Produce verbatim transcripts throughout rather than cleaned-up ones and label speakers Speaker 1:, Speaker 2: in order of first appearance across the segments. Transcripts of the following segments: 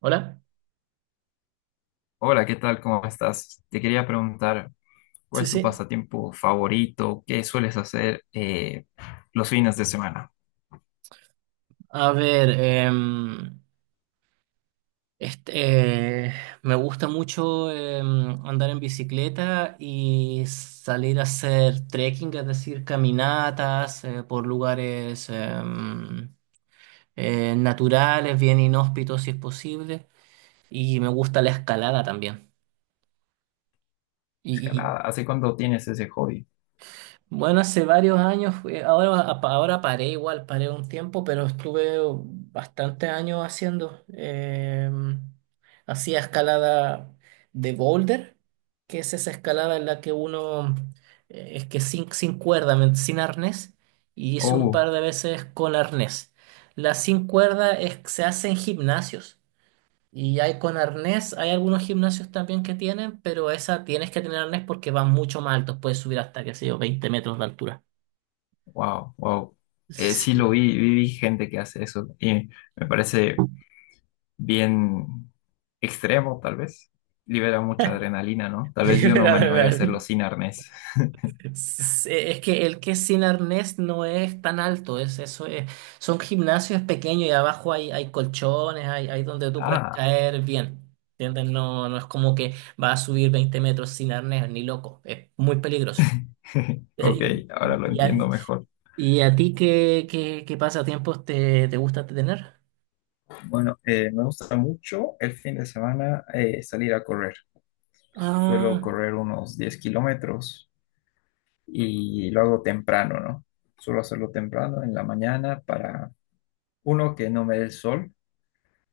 Speaker 1: Hola,
Speaker 2: Hola, ¿qué tal? ¿Cómo estás? Te quería preguntar, ¿cuál
Speaker 1: sí,
Speaker 2: es tu
Speaker 1: sí.
Speaker 2: pasatiempo favorito? ¿Qué sueles hacer eh, los fines de semana?
Speaker 1: A ver, em, este, eh, me gusta mucho em, andar en bicicleta y salir a hacer trekking, es decir, caminatas eh, por lugares em, eh, naturales, bien inhóspitos si es posible. Y me gusta la escalada también. Y,
Speaker 2: Escalada. ¿Hace cuánto tienes ese hobby?
Speaker 1: Bueno, hace varios años, fui- ahora, ahora paré igual, paré un tiempo, pero estuve bastantes años haciendo. eh, hacía escalada de boulder, que es esa escalada en la que uno, eh, es que sin, sin cuerda, men- sin arnés, y hice un
Speaker 2: Oh,
Speaker 1: par de veces con arnés. La sin cuerda es, se hace en gimnasios. Y hay con arnés, hay algunos gimnasios también que tienen, pero esa tienes que tener arnés porque van mucho más altos, puedes subir hasta, qué sé yo, veinte metros de altura.
Speaker 2: wow, wow. Eh, sí
Speaker 1: Sí.
Speaker 2: lo vi, vi, vi gente que hace eso y me parece bien extremo, tal vez. Libera mucha adrenalina, ¿no? Tal vez yo no
Speaker 1: Libera
Speaker 2: me animaría a hacerlo
Speaker 1: adrenalina.
Speaker 2: sin arnés.
Speaker 1: Sí, es que el que es sin arnés no es tan alto, es eso es, son gimnasios pequeños y abajo hay, hay colchones, hay, hay donde tú puedes
Speaker 2: Ah,
Speaker 1: caer bien. ¿Entiendes? No, no es como que va a subir veinte metros sin arnés, ni loco, es muy peligroso.
Speaker 2: ok,
Speaker 1: Y,
Speaker 2: ahora lo
Speaker 1: y-
Speaker 2: entiendo mejor.
Speaker 1: ¿Y a ti qué, qué, qué pasatiempos te, te gusta tener?
Speaker 2: Bueno, eh, me gusta mucho el fin de semana eh, salir a correr. Suelo
Speaker 1: Ah,
Speaker 2: correr unos diez kilómetros y lo hago temprano, ¿no? Suelo hacerlo temprano en la mañana para, uno, que no me dé el sol,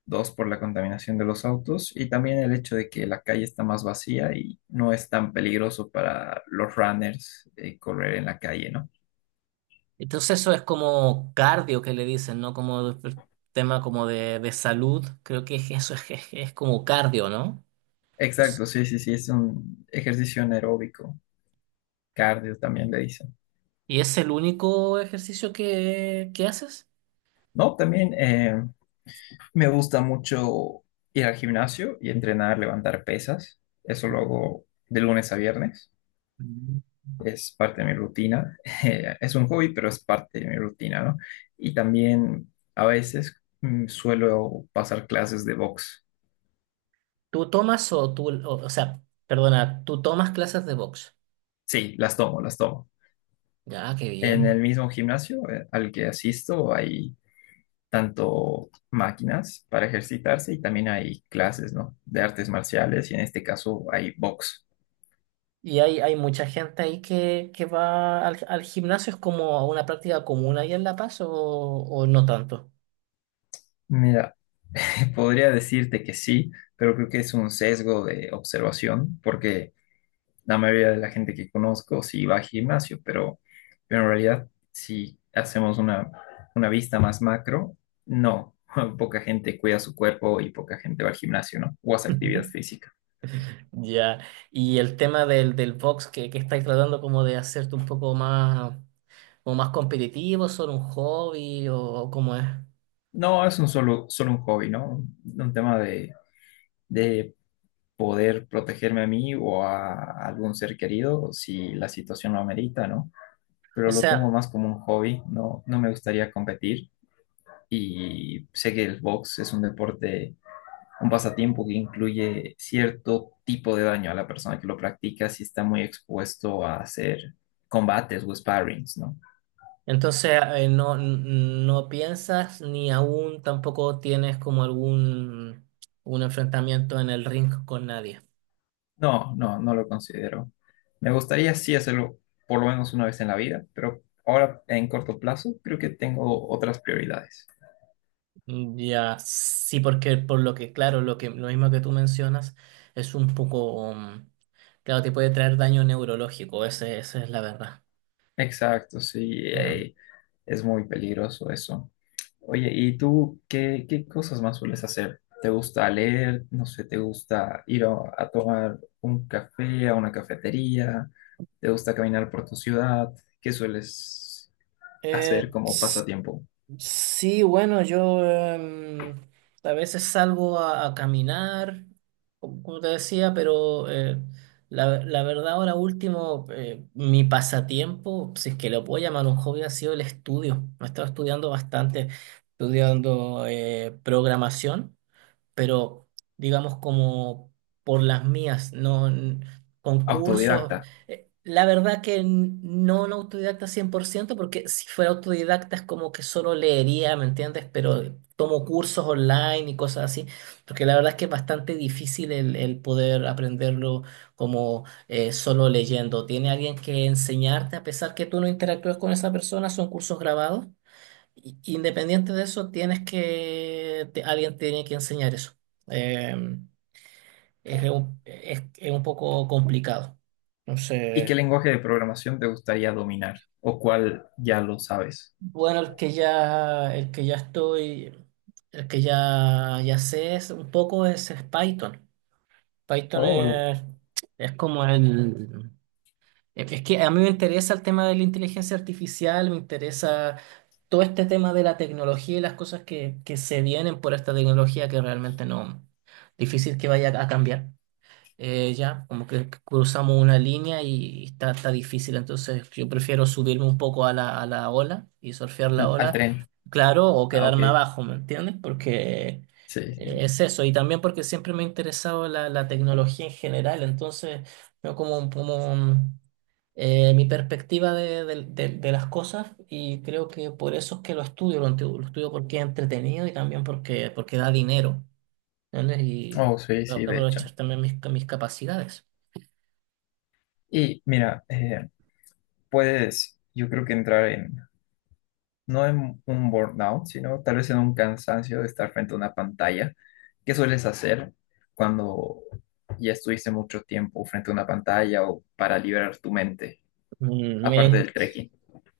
Speaker 2: dos, por la contaminación de los autos y también el hecho de que la calle está más vacía y no es tan peligroso para los runners eh, correr en la calle, ¿no?
Speaker 1: entonces eso es como cardio que le dicen, ¿no? Como de- tema como de, de salud. Creo que es- eso es, es, es como cardio, ¿no?
Speaker 2: Exacto, sí, sí, sí, es un ejercicio anaeróbico, cardio también le dicen.
Speaker 1: ¿Y es el único ejercicio que, que haces?
Speaker 2: No, también, eh, me gusta mucho ir al gimnasio y entrenar, levantar pesas. Eso lo hago de lunes a viernes.
Speaker 1: Mm.
Speaker 2: Es parte de mi rutina. Eh, es un hobby, pero es parte de mi rutina, ¿no? Y también a veces mm, suelo pasar clases de box.
Speaker 1: ¿Tú tomas o tú, o, o sea, perdona, tú tomas clases de box?
Speaker 2: Sí, las tomo, las tomo.
Speaker 1: Ya, qué
Speaker 2: En el
Speaker 1: bien.
Speaker 2: mismo gimnasio eh, al que asisto hay tanto máquinas para ejercitarse y también hay clases, ¿no? De artes marciales y en este caso hay box.
Speaker 1: Y hay, hay mucha gente ahí que, que va al, al gimnasio, ¿es como una práctica común ahí en La Paz o, o no tanto?
Speaker 2: Mira, podría decirte que sí, pero creo que es un sesgo de observación, porque la mayoría de la gente que conozco sí va al gimnasio, pero, pero en realidad si hacemos una, una vista más macro, no, poca gente cuida su cuerpo y poca gente va al gimnasio, ¿no? O hace actividad física.
Speaker 1: Ya, y el tema del, del box que, que estáis tratando como de hacerte un poco más, como más competitivo, solo un hobby o, o cómo es.
Speaker 2: No, es un solo, solo un hobby, ¿no? Un, un tema de, de poder protegerme a mí o a algún ser querido si la situación lo amerita, ¿no?
Speaker 1: O
Speaker 2: Pero lo tomo
Speaker 1: sea,
Speaker 2: más como un hobby, no, no me gustaría competir y sé que el box es un deporte, un pasatiempo que incluye cierto tipo de daño a la persona que lo practica si está muy expuesto a hacer combates o sparrings, ¿no?
Speaker 1: entonces eh, no, no piensas ni aún tampoco tienes como algún un enfrentamiento en el ring con nadie.
Speaker 2: No, no, no lo considero. Me gustaría sí hacerlo por lo menos una vez en la vida, pero ahora en corto plazo creo que tengo otras prioridades.
Speaker 1: Mm, ya, sí, porque por lo que, claro, lo que, lo mismo que tú mencionas es un poco, mm, claro, te puede traer daño neurológico, ese, esa es la verdad.
Speaker 2: Exacto, sí,
Speaker 1: Eh,
Speaker 2: eh, es muy peligroso eso. Oye, ¿y tú qué, qué cosas más sueles hacer? ¿Te gusta leer? No sé, ¿te gusta ir a, a tomar un café a una cafetería? ¿Te gusta caminar por tu ciudad? ¿Qué sueles
Speaker 1: Eh,
Speaker 2: hacer como
Speaker 1: s-
Speaker 2: pasatiempo
Speaker 1: sí, bueno, yo em, a veces salgo a, a caminar, como como te decía, pero eh, la, la verdad ahora último, eh, mi pasatiempo, si es que lo puedo llamar un hobby, ha sido el estudio. Me he estado estudiando bastante, estudiando eh, programación, pero digamos como por las mías, no n- concursos.
Speaker 2: autodidacta?
Speaker 1: Eh, La verdad que n- no un autodidacta cien por ciento, porque si fuera autodidacta es como que solo leería, ¿me entiendes? Pero tomo cursos online y cosas así, porque la verdad es que es bastante difícil el, el poder aprenderlo como eh, solo leyendo. Tiene alguien que enseñarte, a pesar que tú no interactúas con esa persona, son cursos grabados. i- Independiente de eso, tienes que, te- alguien tiene que enseñar eso. Eh, es, un, es, es un poco complicado.
Speaker 2: ¿Y qué
Speaker 1: Entonces,
Speaker 2: lenguaje de programación te gustaría dominar? ¿O cuál ya lo sabes?
Speaker 1: bueno, el que ya, el que ya estoy, el que ya, ya sé, es un poco es, es Python. Python
Speaker 2: Oh,
Speaker 1: es, es como el, Es es que a mí me interesa el tema de la inteligencia artificial, me interesa todo este tema de la tecnología y las cosas que, que se vienen por esta tecnología, que realmente no, difícil que vaya a cambiar. Eh, ya, como que cruzamos una línea y está, está difícil, entonces yo prefiero subirme un poco a la, a la ola y surfear la
Speaker 2: al
Speaker 1: ola,
Speaker 2: tren.
Speaker 1: claro, o
Speaker 2: Ah, ok.
Speaker 1: quedarme abajo, ¿me entiendes? Porque
Speaker 2: Sí,
Speaker 1: eh,
Speaker 2: sí.
Speaker 1: es eso, y también porque siempre me ha interesado la, la tecnología en general, entonces, no como, como eh, mi perspectiva de, de- de- de las cosas, y creo que por eso es que lo estudio, lo, enti- lo estudio porque es entretenido y también porque, porque da dinero, ¿entiendes? Y
Speaker 2: Oh, sí,
Speaker 1: tengo
Speaker 2: sí,
Speaker 1: que
Speaker 2: de hecho.
Speaker 1: aprovechar también mis, mis capacidades.
Speaker 2: Y mira, eh, puedes, yo creo que entrar en, no en un burnout, sino tal vez en un cansancio de estar frente a una pantalla. ¿Qué sueles hacer cuando ya estuviste mucho tiempo frente a una pantalla o para liberar tu mente,
Speaker 1: Mm,
Speaker 2: aparte
Speaker 1: mira,
Speaker 2: del trekking?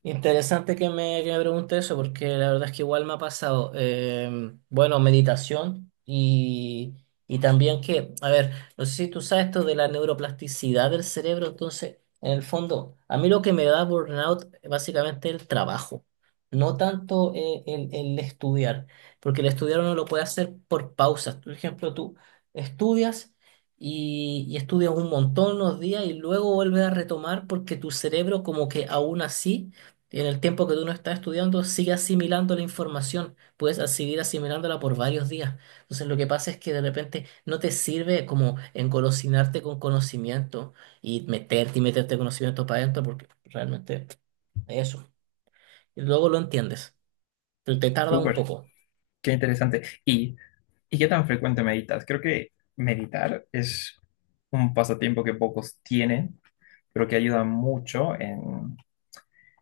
Speaker 1: interesante que me, que me pregunte eso, porque la verdad es que igual me ha pasado, eh, bueno, meditación y, y también que, a ver, no sé si tú sabes esto de la neuroplasticidad del cerebro, entonces, en el fondo, a mí lo que me da burnout eh, básicamente el trabajo, no tanto eh, el, el estudiar, porque el estudiar uno lo puede hacer por pausas. Por ejemplo, tú estudias y, y estudias un montón unos días y luego vuelves a retomar porque tu cerebro como que aún así, y en el tiempo que tú no estás estudiando, sigue asimilando la información, puedes a- seguir asimilándola por varios días. Entonces, lo que pasa es que de repente no te sirve como engolosinarte con conocimiento y meterte y meterte conocimiento para adentro, porque realmente eso. Y luego lo entiendes, pero te tarda un
Speaker 2: Súper,
Speaker 1: poco.
Speaker 2: qué interesante. ¿Y, y qué tan frecuente meditas? Creo que meditar es un pasatiempo que pocos tienen, pero que ayuda mucho en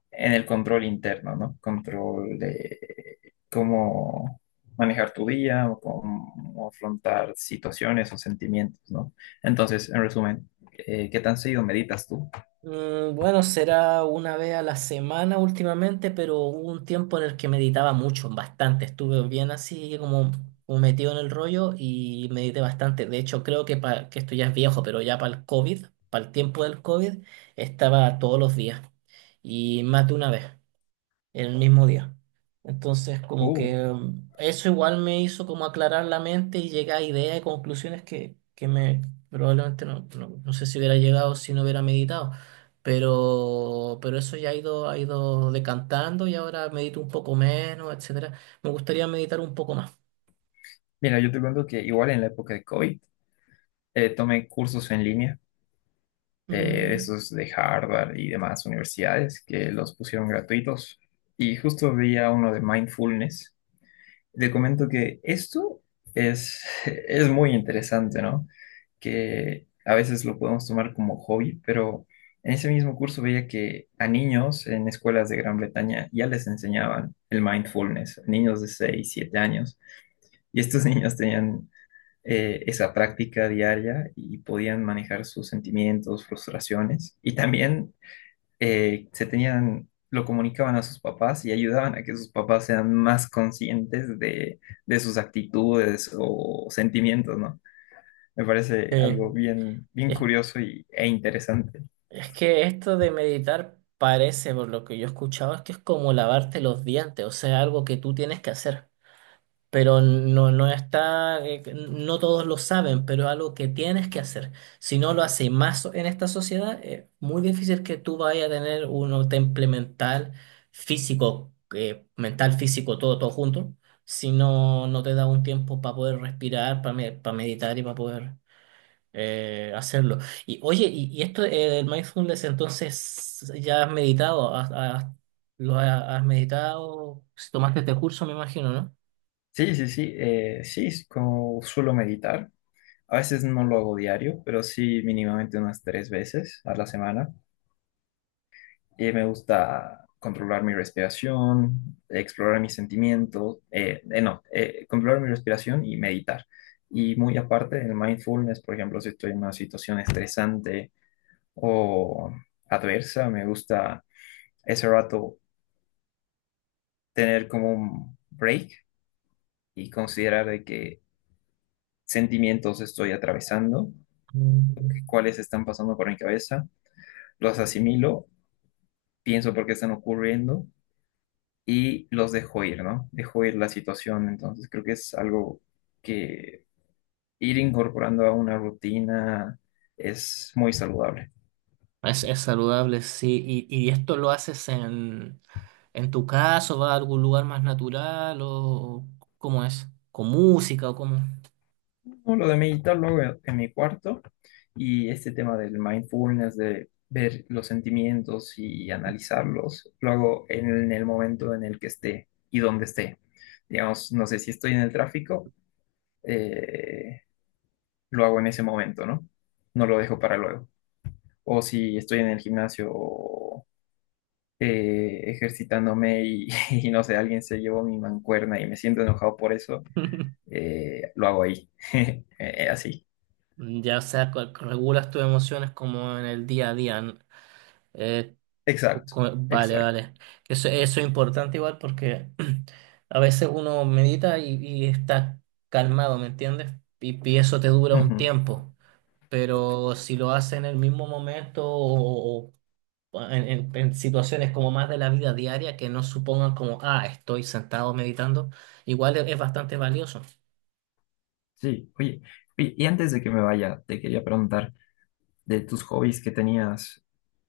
Speaker 2: en el control interno, ¿no? Control de cómo manejar tu día o cómo afrontar situaciones o sentimientos, ¿no? Entonces, en resumen, eh, ¿qué tan seguido meditas tú?
Speaker 1: Mm, bueno, será una vez a la semana últimamente, pero hubo un tiempo en el que meditaba mucho, bastante. Estuve bien así como, como metido en el rollo y medité bastante. De hecho, creo que, pa- que esto ya es viejo, pero ya para el COVID, para el tiempo del COVID, estaba todos los días y más de una vez en el mismo día. Entonces, como
Speaker 2: Uh,
Speaker 1: que mm, eso igual me hizo como aclarar la mente y llegar a ideas y conclusiones que, que me probablemente no, no, no sé si hubiera llegado si no hubiera meditado. Pero, pero eso ya ha ido, ha ido decantando y ahora medito un poco menos, etcétera. Me gustaría meditar un poco más.
Speaker 2: mira, yo te cuento que igual en la época de COVID eh, tomé cursos en línea, eh,
Speaker 1: Mm,
Speaker 2: esos de Harvard y demás universidades que los pusieron gratuitos y justo veía uno de mindfulness. Te comento que esto es, es muy interesante, ¿no? Que a veces lo podemos tomar como hobby, pero en ese mismo curso veía que a niños en escuelas de Gran Bretaña ya les enseñaban el mindfulness, niños de seis siete años, y estos niños tenían eh, esa práctica diaria y podían manejar sus sentimientos, frustraciones, y también eh, se tenían, lo comunicaban a sus papás y ayudaban a que sus papás sean más conscientes de, de sus actitudes o sentimientos, ¿no? Me parece
Speaker 1: Eh,
Speaker 2: algo bien, bien
Speaker 1: es,
Speaker 2: curioso y, e interesante.
Speaker 1: es que esto de meditar parece, por lo que yo he escuchado, es que es como lavarte los dientes, o sea, algo que tú tienes que hacer. Pero no, no está, eh, no todos lo saben, pero es algo que tienes que hacer. Si no lo haces más en esta sociedad, es muy difícil que tú vayas a tener un temple mental, físico, eh, mental, físico, todo, todo junto, si no, no te da un tiempo para poder respirar, para meditar y para poder eh, hacerlo. Y oye, y, y esto eh, el mindfulness, entonces, ¿ya has meditado? ¿Has, has- ¿lo has, has meditado? Si tomaste este curso, me imagino, ¿no?
Speaker 2: Sí, sí, sí, eh, sí, es como suelo meditar. A veces no lo hago diario, pero sí mínimamente unas tres veces a la semana. Y me gusta controlar mi respiración, explorar mis sentimientos, eh, eh, no, eh, controlar mi respiración y meditar. Y muy aparte del mindfulness, por ejemplo, si estoy en una situación estresante o adversa, me gusta ese rato tener como un break y considerar de qué sentimientos estoy atravesando,
Speaker 1: Mm.
Speaker 2: cuáles están pasando por mi cabeza, los asimilo, pienso por qué están ocurriendo y los dejo ir, ¿no? Dejo ir la situación, entonces creo que es algo que ir incorporando a una rutina es muy saludable.
Speaker 1: Es, es saludable, sí. ¿Y, y esto lo haces en, en tu caso? ¿Vas a algún lugar más natural? ¿O cómo es? ¿Con música o cómo?
Speaker 2: No, lo de meditar lo hago en en mi cuarto y este tema del mindfulness, de ver los sentimientos y analizarlos, lo hago en el momento en el que esté y donde esté. Digamos, no sé si estoy en el tráfico, eh, lo hago en ese momento, ¿no? No lo dejo para luego. O si estoy en el gimnasio eh, ejercitándome y, y no sé, alguien se llevó mi mancuerna y me siento enojado por eso, eh, lo hago ahí. Eh, Así.
Speaker 1: Ya, o sea, cu- cu- regulas tus emociones como en el día a día. n- eh, cu-
Speaker 2: Exacto,
Speaker 1: cu- vale,
Speaker 2: exacto.
Speaker 1: vale. Eso, eso es importante igual porque a veces uno medita y, y está calmado, ¿me entiendes? Y, y eso te dura un
Speaker 2: Ujú,
Speaker 1: tiempo. Pero si lo haces en el mismo momento o, en, en- en situaciones como más de la vida diaria que no supongan como, ah, estoy sentado meditando, igual es, es bastante valioso.
Speaker 2: sí, oye, y y antes de que me vaya, te quería preguntar de tus hobbies que tenías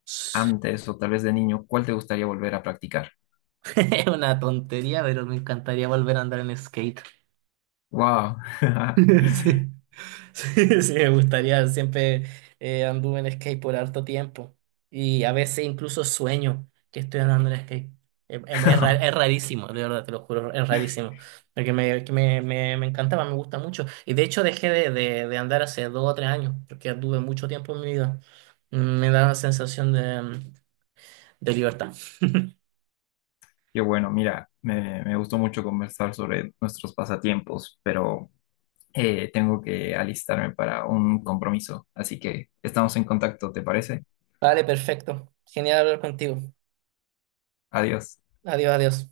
Speaker 2: antes o tal vez de niño, ¿cuál te gustaría volver a practicar?
Speaker 1: Es una tontería, pero me encantaría volver a andar en skate.
Speaker 2: ¡Wow!
Speaker 1: Sí. Sí, sí, me gustaría. Siempre eh, anduve en skate por harto tiempo. Y a veces incluso sueño que estoy andando en skate. Es, es es ra- es rarísimo, de verdad, te lo juro, es rarísimo. Porque me, que me, me, me encantaba, me gusta mucho. Y de hecho dejé de, de, de andar hace dos o tres años, porque anduve mucho tiempo en mi vida. Mm, me da una sensación de, mm, de libertad.
Speaker 2: Qué bueno, mira, me, me gustó mucho conversar sobre nuestros pasatiempos, pero eh, tengo que alistarme para un compromiso, así que estamos en contacto, ¿te parece?
Speaker 1: Vale, perfecto. Genial hablar contigo.
Speaker 2: Adiós.
Speaker 1: Adiós, adiós.